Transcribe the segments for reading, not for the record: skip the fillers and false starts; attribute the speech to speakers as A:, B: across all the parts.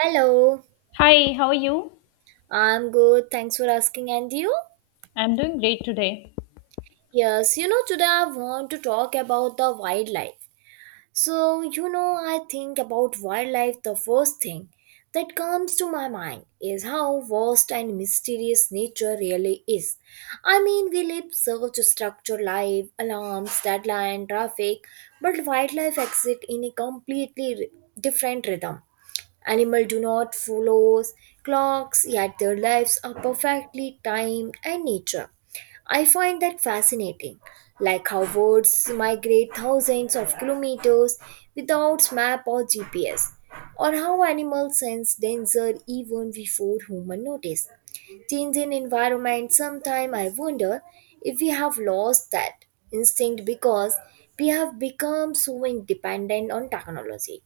A: Hello,
B: Hi, how are you?
A: I'm good. Thanks for asking. And you?
B: I'm doing great today.
A: Yes, you know, today I want to talk about the wildlife. So, you know, I think about wildlife, the first thing that comes to my mind is how vast and mysterious nature really is. I mean, we live such a structured life, alarms, deadline, traffic, but wildlife exists in a completely different rhythm. Animals do not follow clocks, yet their lives are perfectly timed and nature. I find that fascinating, like how birds migrate thousands of kilometers without map or GPS, or how animals sense danger even before humans notice. Change in environment. Sometimes I wonder if we have lost that instinct because we have become so independent on technology.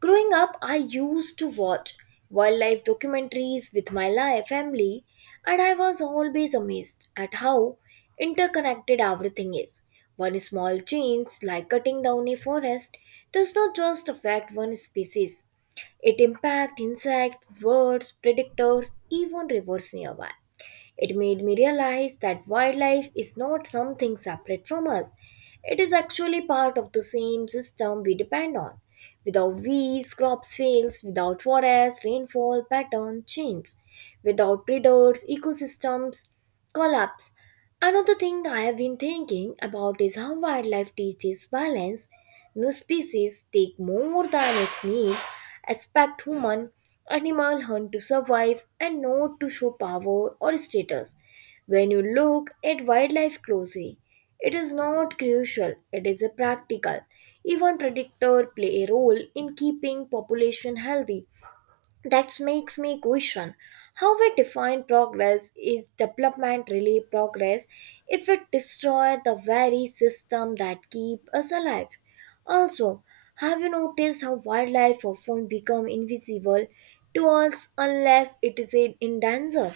A: Growing up, I used to watch wildlife documentaries with my family, and I was always amazed at how interconnected everything is. One small change, like cutting down a forest, does not just affect one species, it impacts insects, birds, predators, even rivers nearby. It made me realize that wildlife is not something separate from us. It is actually part of the same system we depend on. Without weeds, crops fails. Without forests, rainfall pattern change. Without predators, ecosystems collapse. Another thing I have been thinking about is how wildlife teaches balance. New species take more than its needs, expect human, animal hunt to survive and not to show power or status. When you look at wildlife closely, it is not crucial, it is a practical. Even predators play a role in keeping population healthy. That makes me question how we define progress. Is development really progress if it destroys the very system that keep us alive? Also, have you noticed how wildlife often become invisible to us unless it is in danger?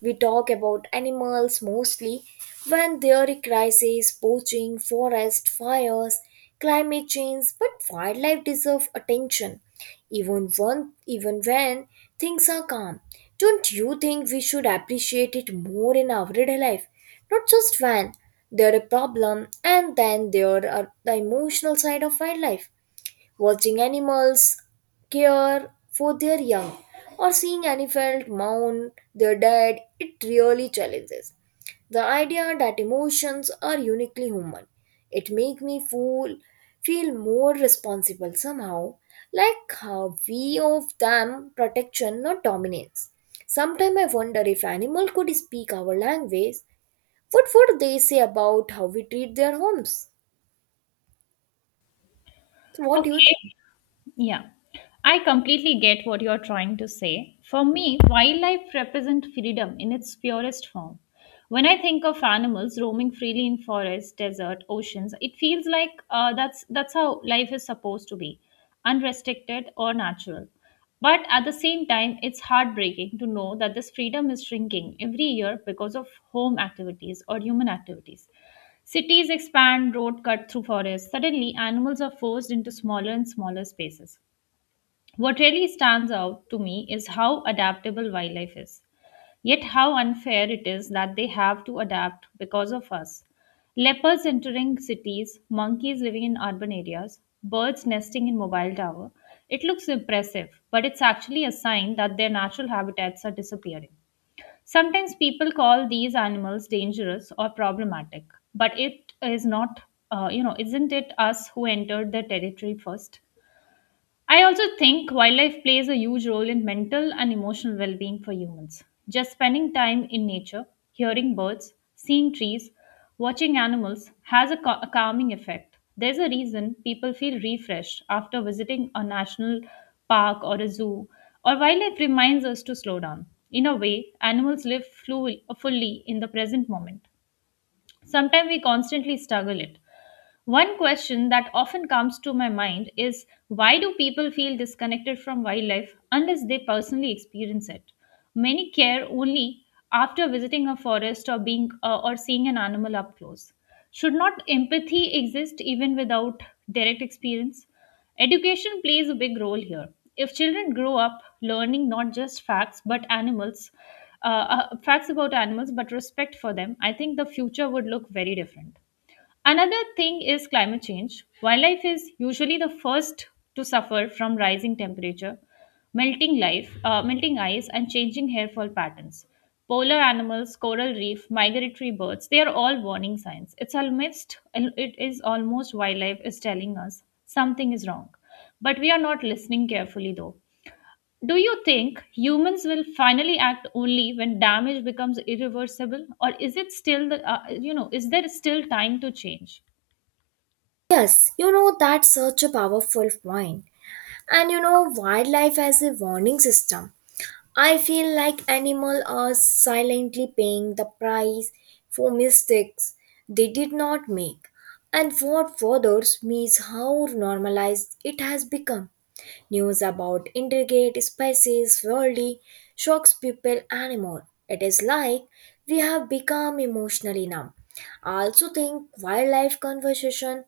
A: We talk about animals mostly when there are crises, poaching, forest fires, climate change, but wildlife deserve attention even one even when things are calm. Don't you think we should appreciate it more in our everyday life, not just when there are a problem? And then there are the emotional side of wildlife, watching animals care for their young or seeing an elephant mourn their dead. It really challenges the idea that emotions are uniquely human. It make me feel more responsible somehow, like how we of them protection, not dominance. Sometimes I wonder if animal could speak our language, what would they say about how we treat their homes? So what do you
B: Okay,
A: think?
B: yeah. I completely get what you're trying to say. For me, wildlife represent freedom in its purest form. When I think of animals roaming freely in forests, desert, oceans, it feels like that's how life is supposed to be, unrestricted or natural. But at the same time, it's heartbreaking to know that this freedom is shrinking every year because of home activities or human activities. Cities expand, road cut through forests. Suddenly, animals are forced into smaller and smaller spaces. What really stands out to me is how adaptable wildlife is, yet how unfair it is that they have to adapt because of us. Leopards entering cities, monkeys living in urban areas, birds nesting in mobile tower. It looks impressive, but it's actually a sign that their natural habitats are disappearing. Sometimes people call these animals dangerous or problematic, but it is not, isn't it us who entered the territory first? I also think wildlife plays a huge role in mental and emotional well being for humans. Just spending time in nature, hearing birds, seeing trees, watching animals has a calming effect. There's a reason people feel refreshed after visiting a national park or a zoo, or wildlife reminds us to slow down. In a way, animals live fully in the present moment. Sometimes we constantly struggle it. One question that often comes to my mind is why do people feel disconnected from wildlife unless they personally experience it? Many care only after visiting a forest or being or seeing an animal up close. Should not empathy exist even without direct experience? Education plays a big role here. If children grow up learning not just facts about animals but respect for them, I think the future would look very different. Another thing is climate change. Wildlife is usually the first to suffer from rising temperature, melting ice, and changing hairfall patterns. Polar animals, coral reef, migratory birds, they are all warning signs. It is almost wildlife is telling us something is wrong. But we are not listening carefully though. Do you think humans will finally act only when damage becomes irreversible, or is it still the, you know is there still time to change?
A: Yes, you know, that's such a powerful point. And you know, wildlife as a warning system. I feel like animals are silently paying the price for mistakes they did not make. And what bothers me is how normalized it has become. News about intricate species, worldly, shocks people anymore. It is like we have become emotionally numb. I also think wildlife conversation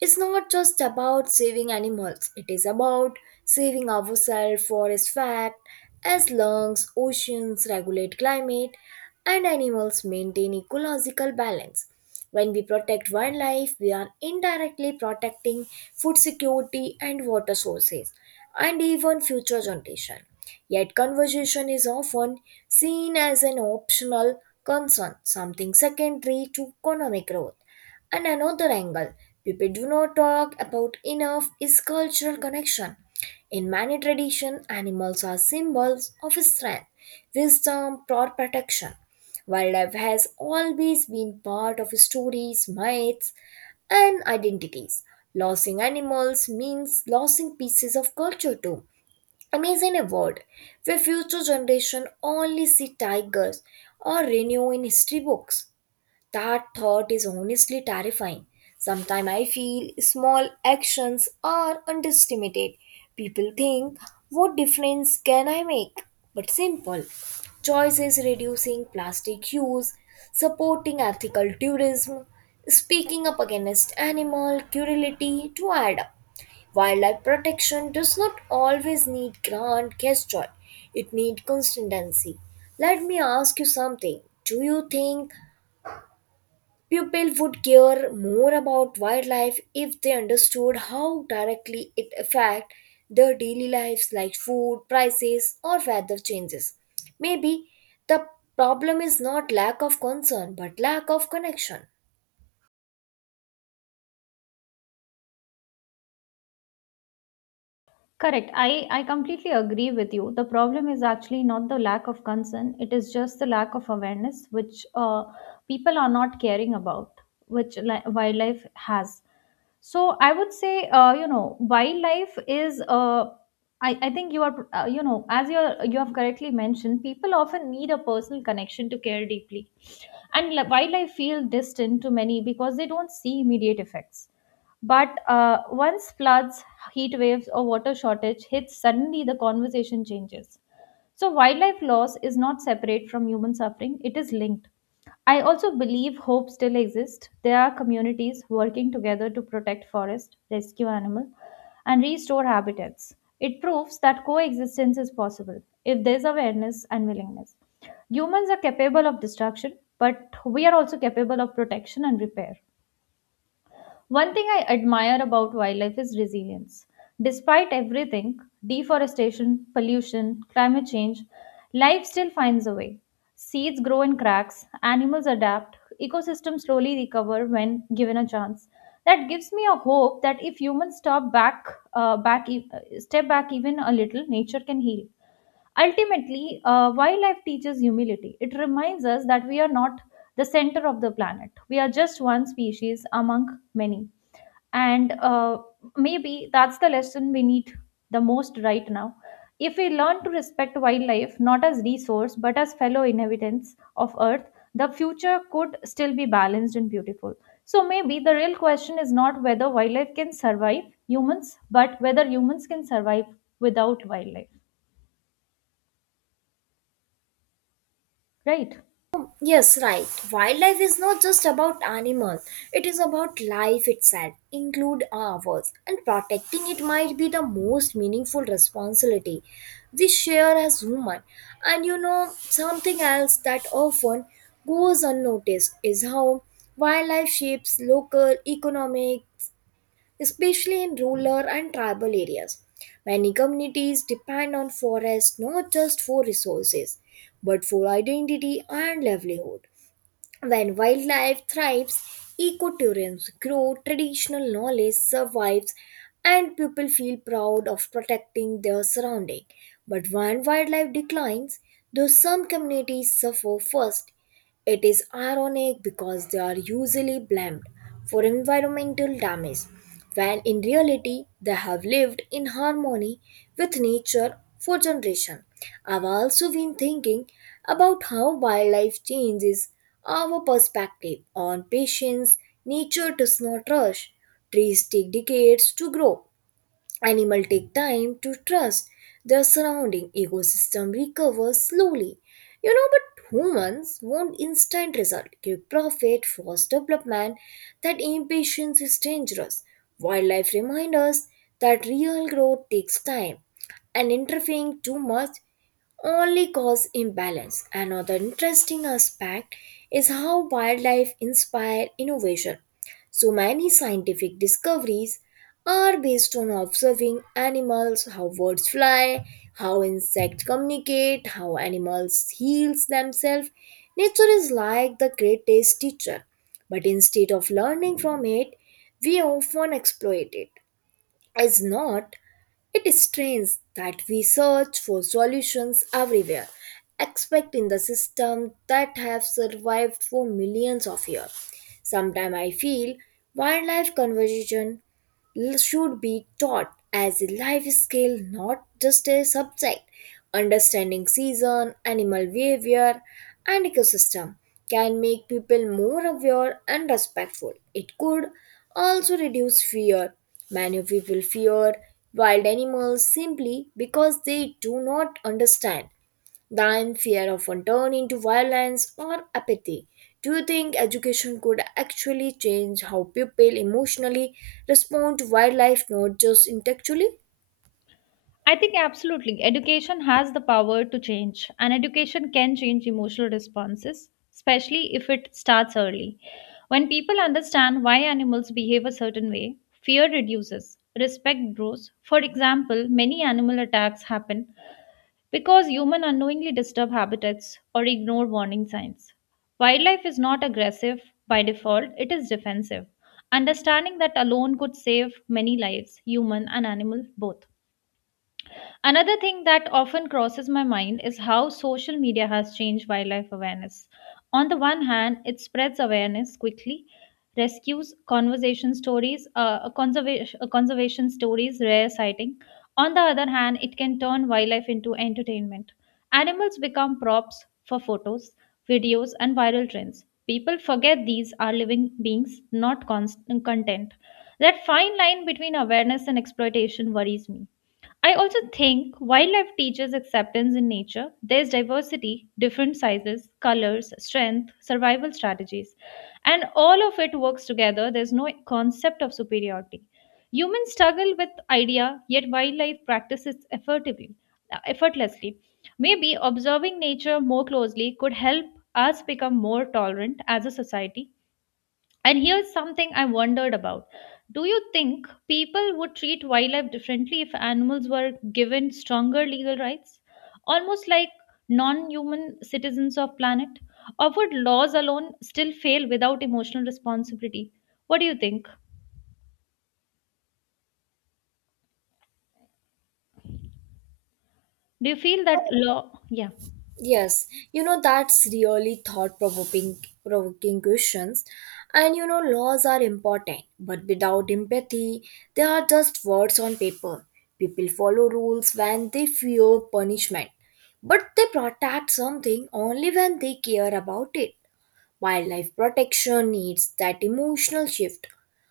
A: is not just about saving animals, it is about saving ourselves for its fact as lungs, oceans regulate climate, and animals maintain ecological balance. When we protect wildlife, we are indirectly protecting food security and water sources and even future generation. Yet conservation is often seen as an optional concern, something secondary to economic growth. And another angle people do not talk about enough is cultural connection. In many traditions, animals are symbols of strength, wisdom, or protection. Wildlife has always been part of stories, myths, and identities. Losing animals means losing pieces of culture too. Imagine a world where future generation only see tigers or rhino in history books. That thought is honestly terrifying. Sometimes I feel small actions are underestimated. People think, what difference can I make? But simple choices, reducing plastic use, supporting ethical tourism, speaking up against animal cruelty to add up. Wildlife protection does not always need grand gesture. It needs consistency. Let me ask you something. Do you think people would care more about wildlife if they understood how directly it affects their daily lives, like food, prices, or weather changes? Maybe the problem is not lack of concern but lack of connection.
B: Correct. I completely agree with you. The problem is actually not the lack of concern, it is just the lack of awareness, which people are not caring about, which wildlife has. So I would say, wildlife is. I think you are, you have correctly mentioned, people often need a personal connection to care deeply, and while I feel distant to many because they don't see immediate effects, but once floods, heat waves, or water shortage hits, suddenly the conversation changes. So, wildlife loss is not separate from human suffering, it is linked. I also believe hope still exists. There are communities working together to protect forests, rescue animals, and restore habitats. It proves that coexistence is possible if there's awareness and willingness. Humans are capable of destruction, but we are also capable of protection and repair. One thing I admire about wildlife is resilience. Despite everything, deforestation, pollution, climate change, life still finds a way. Seeds grow in cracks, animals adapt, ecosystems slowly recover when given a chance. That gives me a hope that if humans stop back, back e- step back even a little, nature can heal. Ultimately, wildlife teaches humility. It reminds us that we are not the center of the planet. We are just one species among many, and maybe that's the lesson we need the most right now. If we learn to respect wildlife not as resource but as fellow inhabitants of earth, the future could still be balanced and beautiful. So maybe the real question is not whether wildlife can survive humans, but whether humans can survive without wildlife, right?
A: Yes, right. Wildlife is not just about animals. It is about life itself, include ours, and protecting it might be the most meaningful responsibility we share as human. And you know, something else that often goes unnoticed is how wildlife shapes local economic, especially in rural and tribal areas. Many communities depend on forests not just for resources, but for identity and livelihood. When wildlife thrives, ecotourism grow, traditional knowledge survives, and people feel proud of protecting their surrounding. But when wildlife declines, though some communities suffer first, it is ironic because they are usually blamed for environmental damage, when in reality they have lived in harmony with nature for generations. I've also been thinking about how wildlife changes our perspective on patience. Nature does not rush, trees take decades to grow, animal take time to trust their surrounding ecosystem recovers slowly. You know, but humans want instant result, quick profit, fast development. That impatience is dangerous. Wildlife reminds us that real growth takes time and interfering too much only cause imbalance. Another interesting aspect is how wildlife inspire innovation. So many scientific discoveries are based on observing animals, how birds fly, how insects communicate, how animals heals themselves. Nature is like the greatest teacher, but instead of learning from it, we often exploit it. Is not, it is strange that we search for solutions everywhere, except in the system that have survived for millions of years. Sometimes I feel wildlife conservation should be taught as a life skill, not just a subject. Understanding season, animal behavior, and ecosystem can make people more aware and respectful. It could also reduce fear. Many people fear wild animals simply because they do not understand, then fear often turn into violence or apathy. Do you think education could actually change how people emotionally respond to wildlife, not just intellectually?
B: I think absolutely. Education has the power to change, and education can change emotional responses, especially if it starts early. When people understand why animals behave a certain way, fear reduces, respect grows. For example, many animal attacks happen because humans unknowingly disturb habitats or ignore warning signs. Wildlife is not aggressive by default, it is defensive. Understanding that alone could save many lives, human and animal both. Another thing that often crosses my mind is how social media has changed wildlife awareness. On the one hand, it spreads awareness quickly, rescues, conservation stories, rare sighting. On the other hand, it can turn wildlife into entertainment. Animals become props for photos, videos, and viral trends. People forget these are living beings, not content. That fine line between awareness and exploitation worries me. I also think wildlife teaches acceptance in nature. There's diversity, different sizes, colors, strength, survival strategies, and all of it works together. There's no concept of superiority. Humans struggle with idea, yet wildlife practices effortlessly. Maybe observing nature more closely could help us become more tolerant as a society. And here's something I wondered about. Do you think people would treat wildlife differently if animals were given stronger legal rights? Almost like non human citizens of planet? Or would laws alone still fail without emotional responsibility? What do you think? Do you feel that law? Yeah.
A: Yes, you know, that's really thought provoking questions. And you know, laws are important, but without empathy, they are just words on paper. People follow rules when they fear punishment, but they protect something only when they care about it. Wildlife protection needs that emotional shift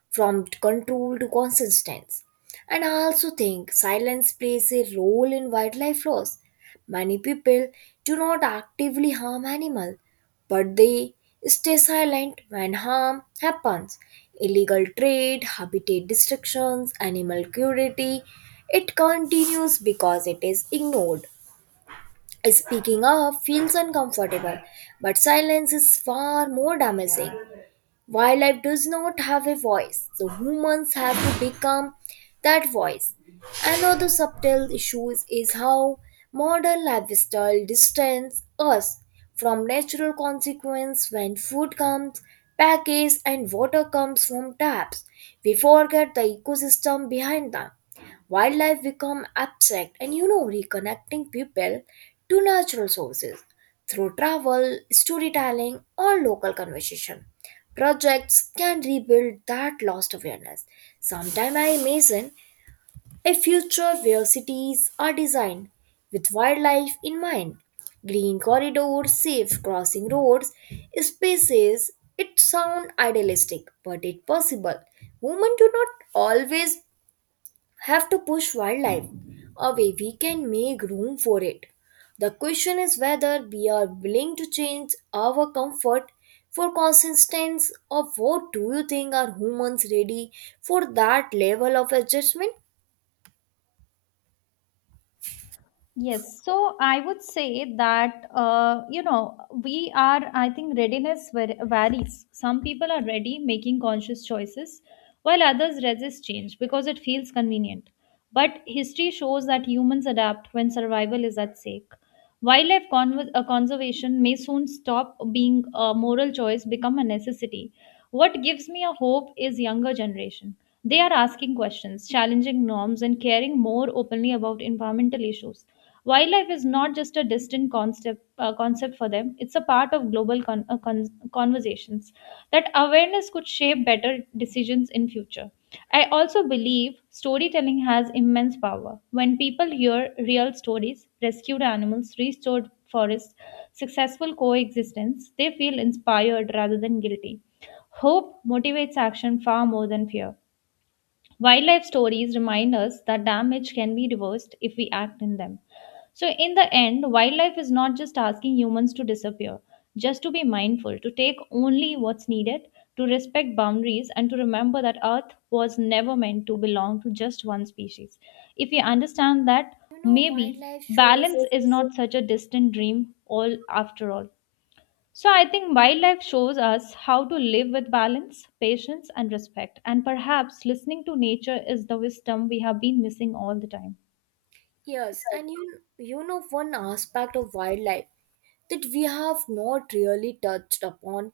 A: from control to consistence. And I also think silence plays a role in wildlife loss. Many people do not actively harm animals, but they stay silent when harm happens. Illegal trade, habitat destructions, animal cruelty, it continues because it is ignored. Speaking up feels uncomfortable, but silence is far more damaging. Wildlife does not have a voice, so humans have to become that voice. Another subtle issue is how modern lifestyle distances us from natural consequence when food comes packaged and water comes from taps. We forget the ecosystem behind them. Wildlife become abstract, and you know, reconnecting people to natural sources through travel, storytelling or local conversation. Projects can rebuild that lost awareness. Sometime I imagine a future where cities are designed with wildlife in mind. Green corridors, safe crossing roads, spaces. It sounds idealistic, but it's possible. Women do not always have to push wildlife away, we can make room for it. The question is whether we are willing to change our comfort for consistency of. What do you think, are humans ready for that level of adjustment?
B: Yes, so I would say that we are. I think readiness varies. Some people are ready making conscious choices, while others resist change because it feels convenient. But history shows that humans adapt when survival is at stake. Wildlife conservation may soon stop being a moral choice, become a necessity. What gives me a hope is younger generation. They are asking questions, challenging norms, and caring more openly about environmental issues. Wildlife is not just a distant concept for them; it's a part of global conversations. That awareness could shape better decisions in future. I also believe storytelling has immense power. When people hear real stories, rescued animals, restored forests, successful coexistence, they feel inspired rather than guilty. Hope motivates action far more than fear. Wildlife stories remind us that damage can be reversed if we act in them. So, in the end, wildlife is not just asking humans to disappear, just to be mindful, to take only what's needed, to respect boundaries, and to remember that Earth was never meant to belong to just one species. If we understand that,
A: You know,
B: maybe
A: wildlife shows.
B: balance is not such a distant dream all after all. So I think wildlife shows us how to live with balance, patience, and respect. And perhaps listening to nature is the wisdom we have been missing all the time.
A: Yes, and you know, one aspect of wildlife that we have not really touched upon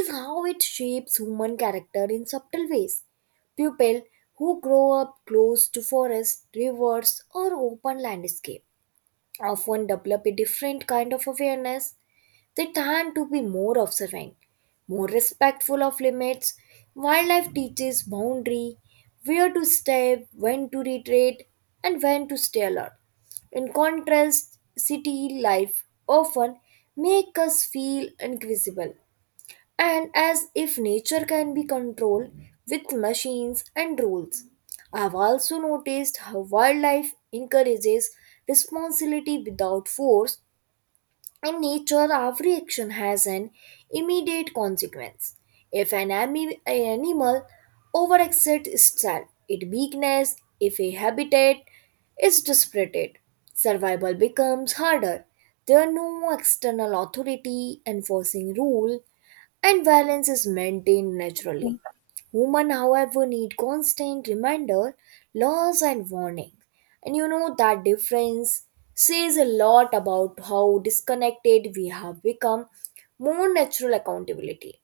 A: is how it shapes human character in subtle ways. People who grow up close to forests, rivers, or open landscape often develop a different kind of awareness. They tend to be more observant, more respectful of limits. Wildlife teaches boundary, where to step, when to retreat, and when to stay alert. In contrast, city life often makes us feel invisible and as if nature can be controlled with machines and rules. I've also noticed how wildlife encourages responsibility without force. In nature, every action has an immediate consequence. If an animal overexerts itself, its weakness, if a habitat is disrupted, survival becomes harder. There are no external authority enforcing rule, and balance is maintained naturally.
B: Okay.
A: Women, however, need constant reminder, laws, and warning. And you know, that difference says a lot about how disconnected we have become. More natural accountability.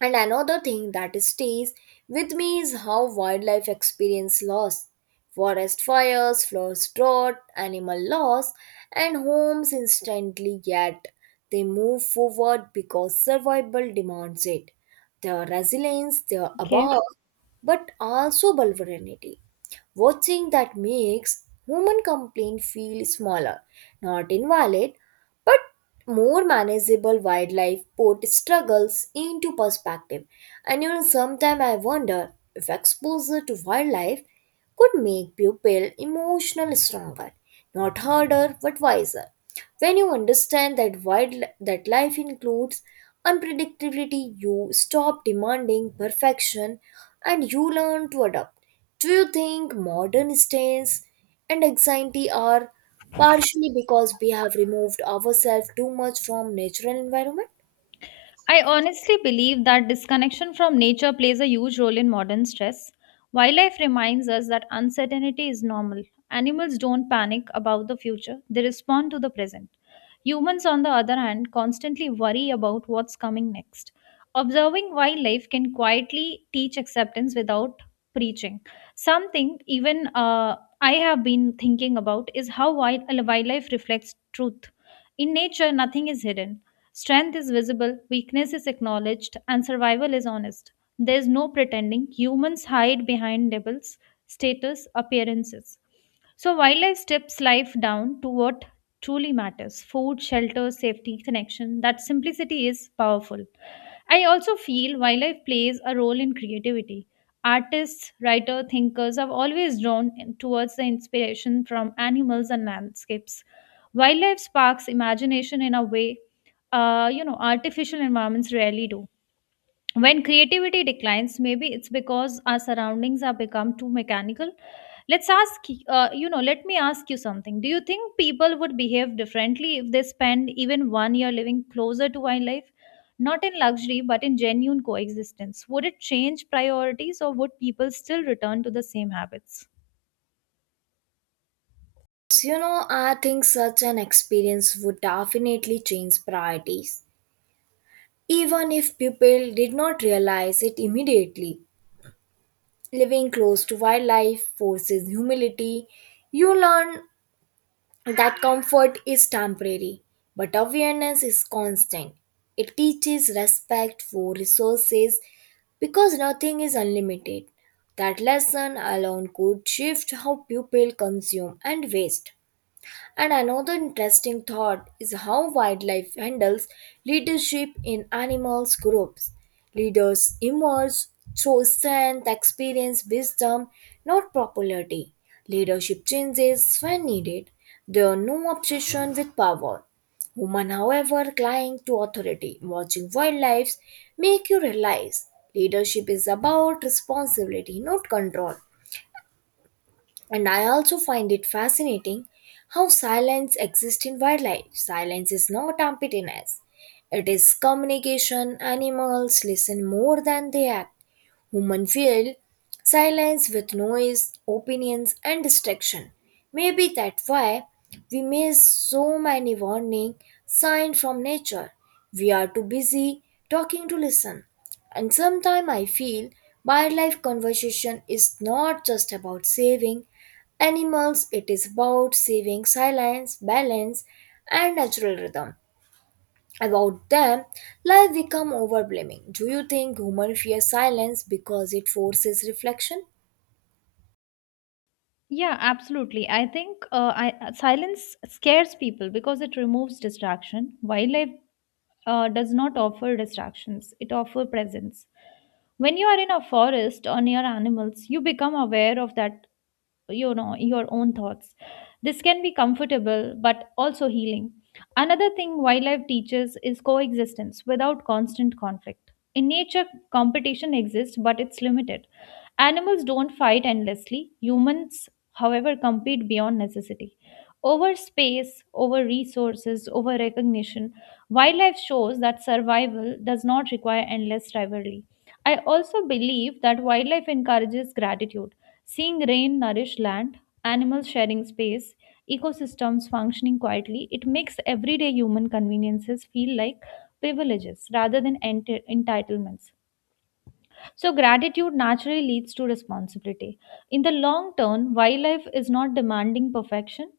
A: And another thing that stays with me is how wildlife experience loss. Forest fires, floods drought, animal loss, and homes instantly, yet they move forward because survival demands it. Their resilience, their
B: Okay.
A: above, but also vulnerability. Watching that makes human complaint feel smaller, not invalid, but more manageable. Wildlife put struggles into perspective. And you know, sometimes I wonder if exposure to wildlife could make people emotional stronger, not harder but wiser. When you understand that life includes unpredictability, you stop demanding perfection and you learn to adapt. Do you think modern stress and anxiety are partially because we have removed ourselves too much from natural environment?
B: I honestly believe that disconnection from nature plays a huge role in modern stress. Wildlife reminds us that uncertainty is normal. Animals don't panic about the future, they respond to the present. Humans, on the other hand, constantly worry about what's coming next. Observing wildlife can quietly teach acceptance without preaching. Something even I have been thinking about is how wildlife reflects truth. In nature, nothing is hidden. Strength is visible, weakness is acknowledged, and survival is honest. There's no pretending. Humans hide behind labels, status, appearances. So wildlife steps life down to what truly matters, food, shelter, safety, connection. That simplicity is powerful. I also feel wildlife plays a role in creativity. Artists, writers, thinkers have always drawn towards the inspiration from animals and landscapes. Wildlife sparks imagination in a way artificial environments rarely do. When creativity declines, maybe it's because our surroundings have become too mechanical. Let's ask, let me ask you something. Do you think people would behave differently if they spend even one year living closer to wildlife? Not in luxury, but in genuine coexistence. Would it change priorities, or would people still return to the same habits?
A: You know, I think such an experience would definitely change priorities, even if people did not realize it immediately. Living close to wildlife forces humility. You learn that comfort is temporary, but awareness is constant. It teaches respect for resources because nothing is unlimited. That lesson alone could shift how people consume and waste. And another interesting thought is how wildlife handles leadership in animals groups. Leaders emerge through strength, experience, wisdom, not popularity. Leadership changes when needed. There are no obsession with power. Women, however, cling to authority. Watching wildlife make you realize leadership is about responsibility, not control. And I also find it fascinating how silence exists in wildlife. Silence is not emptiness, it is communication. Animals listen more than they act. Human feel silence with noise, opinions, and distraction. Maybe that's why we miss so many warning signs from nature. We are too busy talking to listen. And sometimes I feel wildlife conversation is not just about saving animals, it is about saving silence, balance, and natural rhythm about them, life become overwhelming. Do you think human fear silence because it forces reflection?
B: Yeah, absolutely. I think silence scares people because it removes distraction. Wildlife does not offer distractions, it offers presence. When you are in a forest or near animals, you become aware of that, your own thoughts. This can be comfortable but also healing. Another thing wildlife teaches is coexistence without constant conflict. In nature, competition exists but it's limited. Animals don't fight endlessly. Humans, however, compete beyond necessity. Over space, over resources, over recognition, wildlife shows that survival does not require endless rivalry. I also believe that wildlife encourages gratitude. Seeing rain nourish land, animals sharing space, ecosystems functioning quietly, it makes everyday human conveniences feel like privileges rather than entitlements. So, gratitude naturally leads to responsibility. In the long term, wildlife is not demanding perfection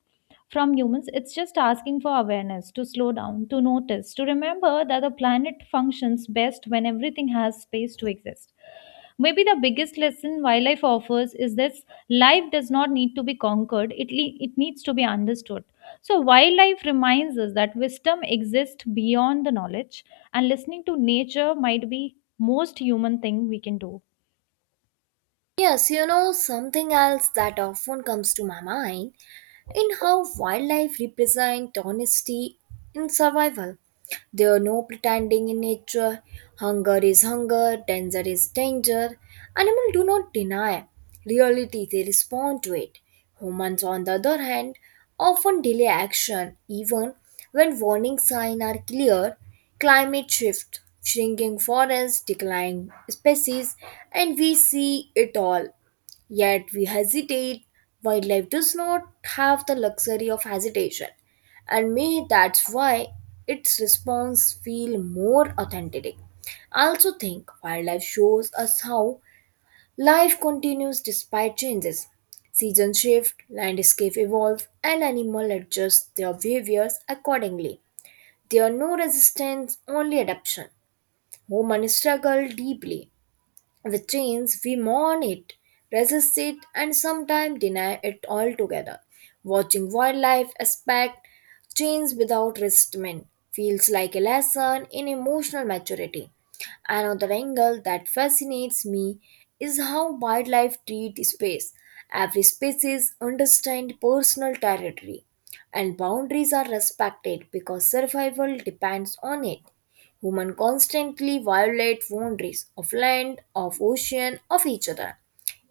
B: from humans, it's just asking for awareness to slow down, to notice, to remember that the planet functions best when everything has space to exist. Maybe the biggest lesson wildlife offers is this, life does not need to be conquered, it needs to be understood. So, wildlife reminds us that wisdom exists beyond the knowledge, and listening to nature might be most human thing we can do.
A: Yes. You know, something else that often comes to my mind in how wildlife represent honesty in survival. There are no pretending in nature. Hunger is hunger, danger is danger. Animals do not deny reality, they respond to it. Humans, on the other hand, often delay action even when warning signs are clear. Climate shift, shrinking forests, declining species, and we see it all. Yet we hesitate. Wildlife does not have the luxury of hesitation. And may that's why its response feel more authentic. I also think wildlife shows us how life continues despite changes. Seasons shift, landscape evolve, and animal adjust their behaviors accordingly. There are no resistance, only adaptation. Humans struggle deeply, which means we mourn it, resist it, and sometimes deny it altogether. Watching wildlife aspect change without resentment feels like a lesson in emotional maturity. Another angle that fascinates me is how wildlife treat space. Every species understands personal territory and boundaries are respected because survival depends on it. Humans constantly violate boundaries of land, of ocean, of each other.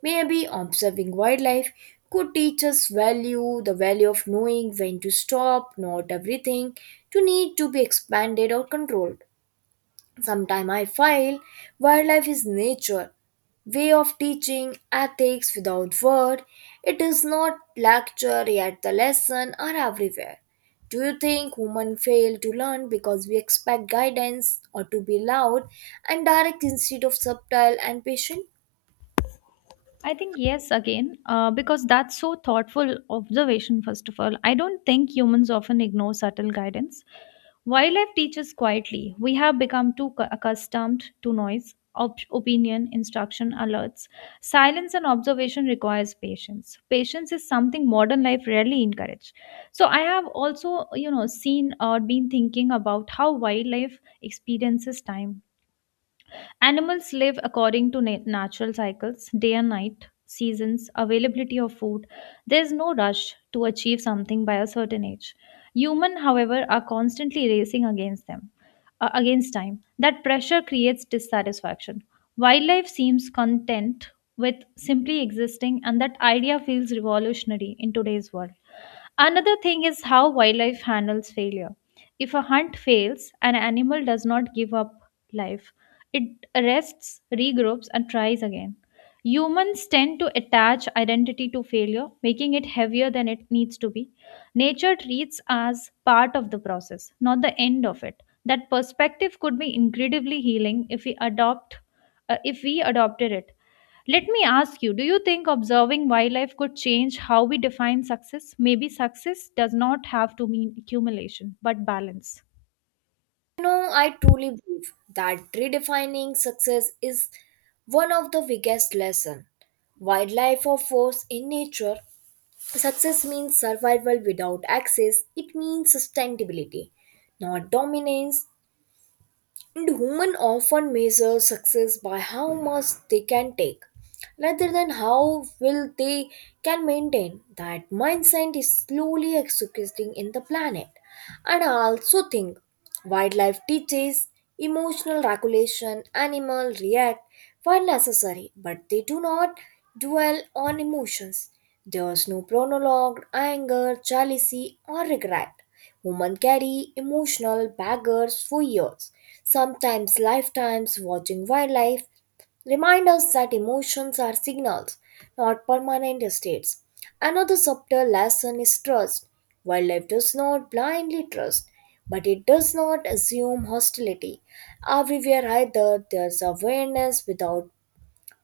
A: Maybe observing wildlife could teach us value, the value of knowing when to stop, not everything to need to be expanded or controlled. Sometime I file wildlife is nature, way of teaching ethics without word. It is not lecture yet the lesson are everywhere. Do you think women fail to learn because we expect guidance or to be loud and direct instead of subtle and patient?
B: I think, yes, again, because that's so thoughtful observation. First of all, I don't think humans often ignore subtle guidance. Wildlife teaches quietly. We have become too accustomed to noise, opinion, instruction, alerts. Silence and observation requires patience. Patience is something modern life rarely encourages. So I have also, seen or been thinking about how wildlife experiences time. Animals live according to natural cycles, day and night, seasons, availability of food. There is no rush to achieve something by a certain age. Human, however, are constantly racing against against time. That pressure creates dissatisfaction. Wildlife seems content with simply existing, and that idea feels revolutionary in today's world. Another thing is how wildlife handles failure. If a hunt fails, an animal does not give up life. It rests, regroups, and tries again. Humans tend to attach identity to failure, making it heavier than it needs to be. Nature treats as part of the process, not the end of it. That perspective could be incredibly healing if we adopted it. Let me ask you, do you think observing wildlife could change how we define success? Maybe success does not have to mean accumulation, but balance.
A: No, I truly believe that redefining success is one of the biggest lessons wildlife offers in nature. Success means survival without access, it means sustainability, not dominance. And women often measure success by how much they can take rather than how will they can maintain. That mindset is slowly executing in the planet. And I also think wildlife teaches emotional regulation. Animal react where necessary, but they do not dwell on emotions. There is no prologue, anger, jealousy, or regret. Women carry emotional baggage for years, sometimes lifetimes. Watching wildlife remind us that emotions are signals, not permanent states. Another subtle lesson is trust. Wildlife does not blindly trust, but it does not assume hostility. Everywhere either there's awareness without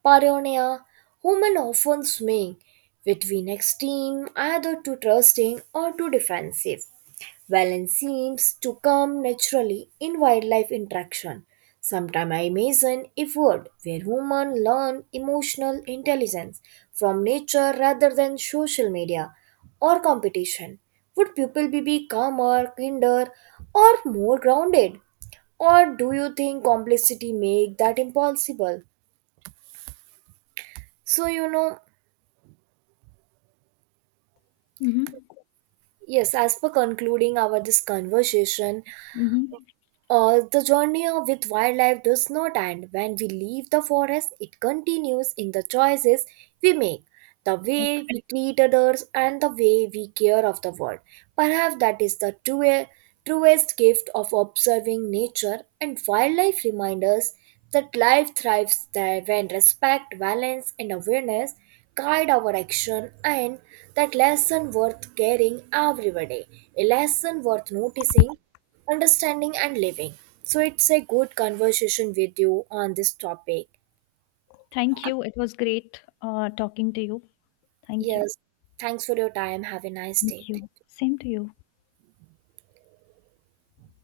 A: paranoia. Human often swing between extreme, either too trusting or too defensive. Balance seems to come naturally in wildlife interaction. Sometimes I imagine a world where humans learn emotional intelligence from nature rather than social media or competition. Would people be calmer, kinder, or more grounded? Or do you think complexity make that impossible? So, you know,
B: Mm-hmm.
A: yes, as per concluding our this conversation,
B: Mm-hmm.
A: the journey with wildlife does not end when we leave the forest, it continues in the choices we make, the
B: Right.
A: way we treat others, and the way we care of the world. Perhaps that is the truest gift of observing nature, and wildlife reminds us that life thrives there when respect, balance, and awareness guide our action, and that lesson worth caring every day, a lesson worth noticing understanding and living. So it's a good conversation with you on this topic.
B: Thank you. It was great talking to you. Thank you.
A: Yes. Thanks for your time. Have a nice
B: Thank
A: day.
B: you. Same to you.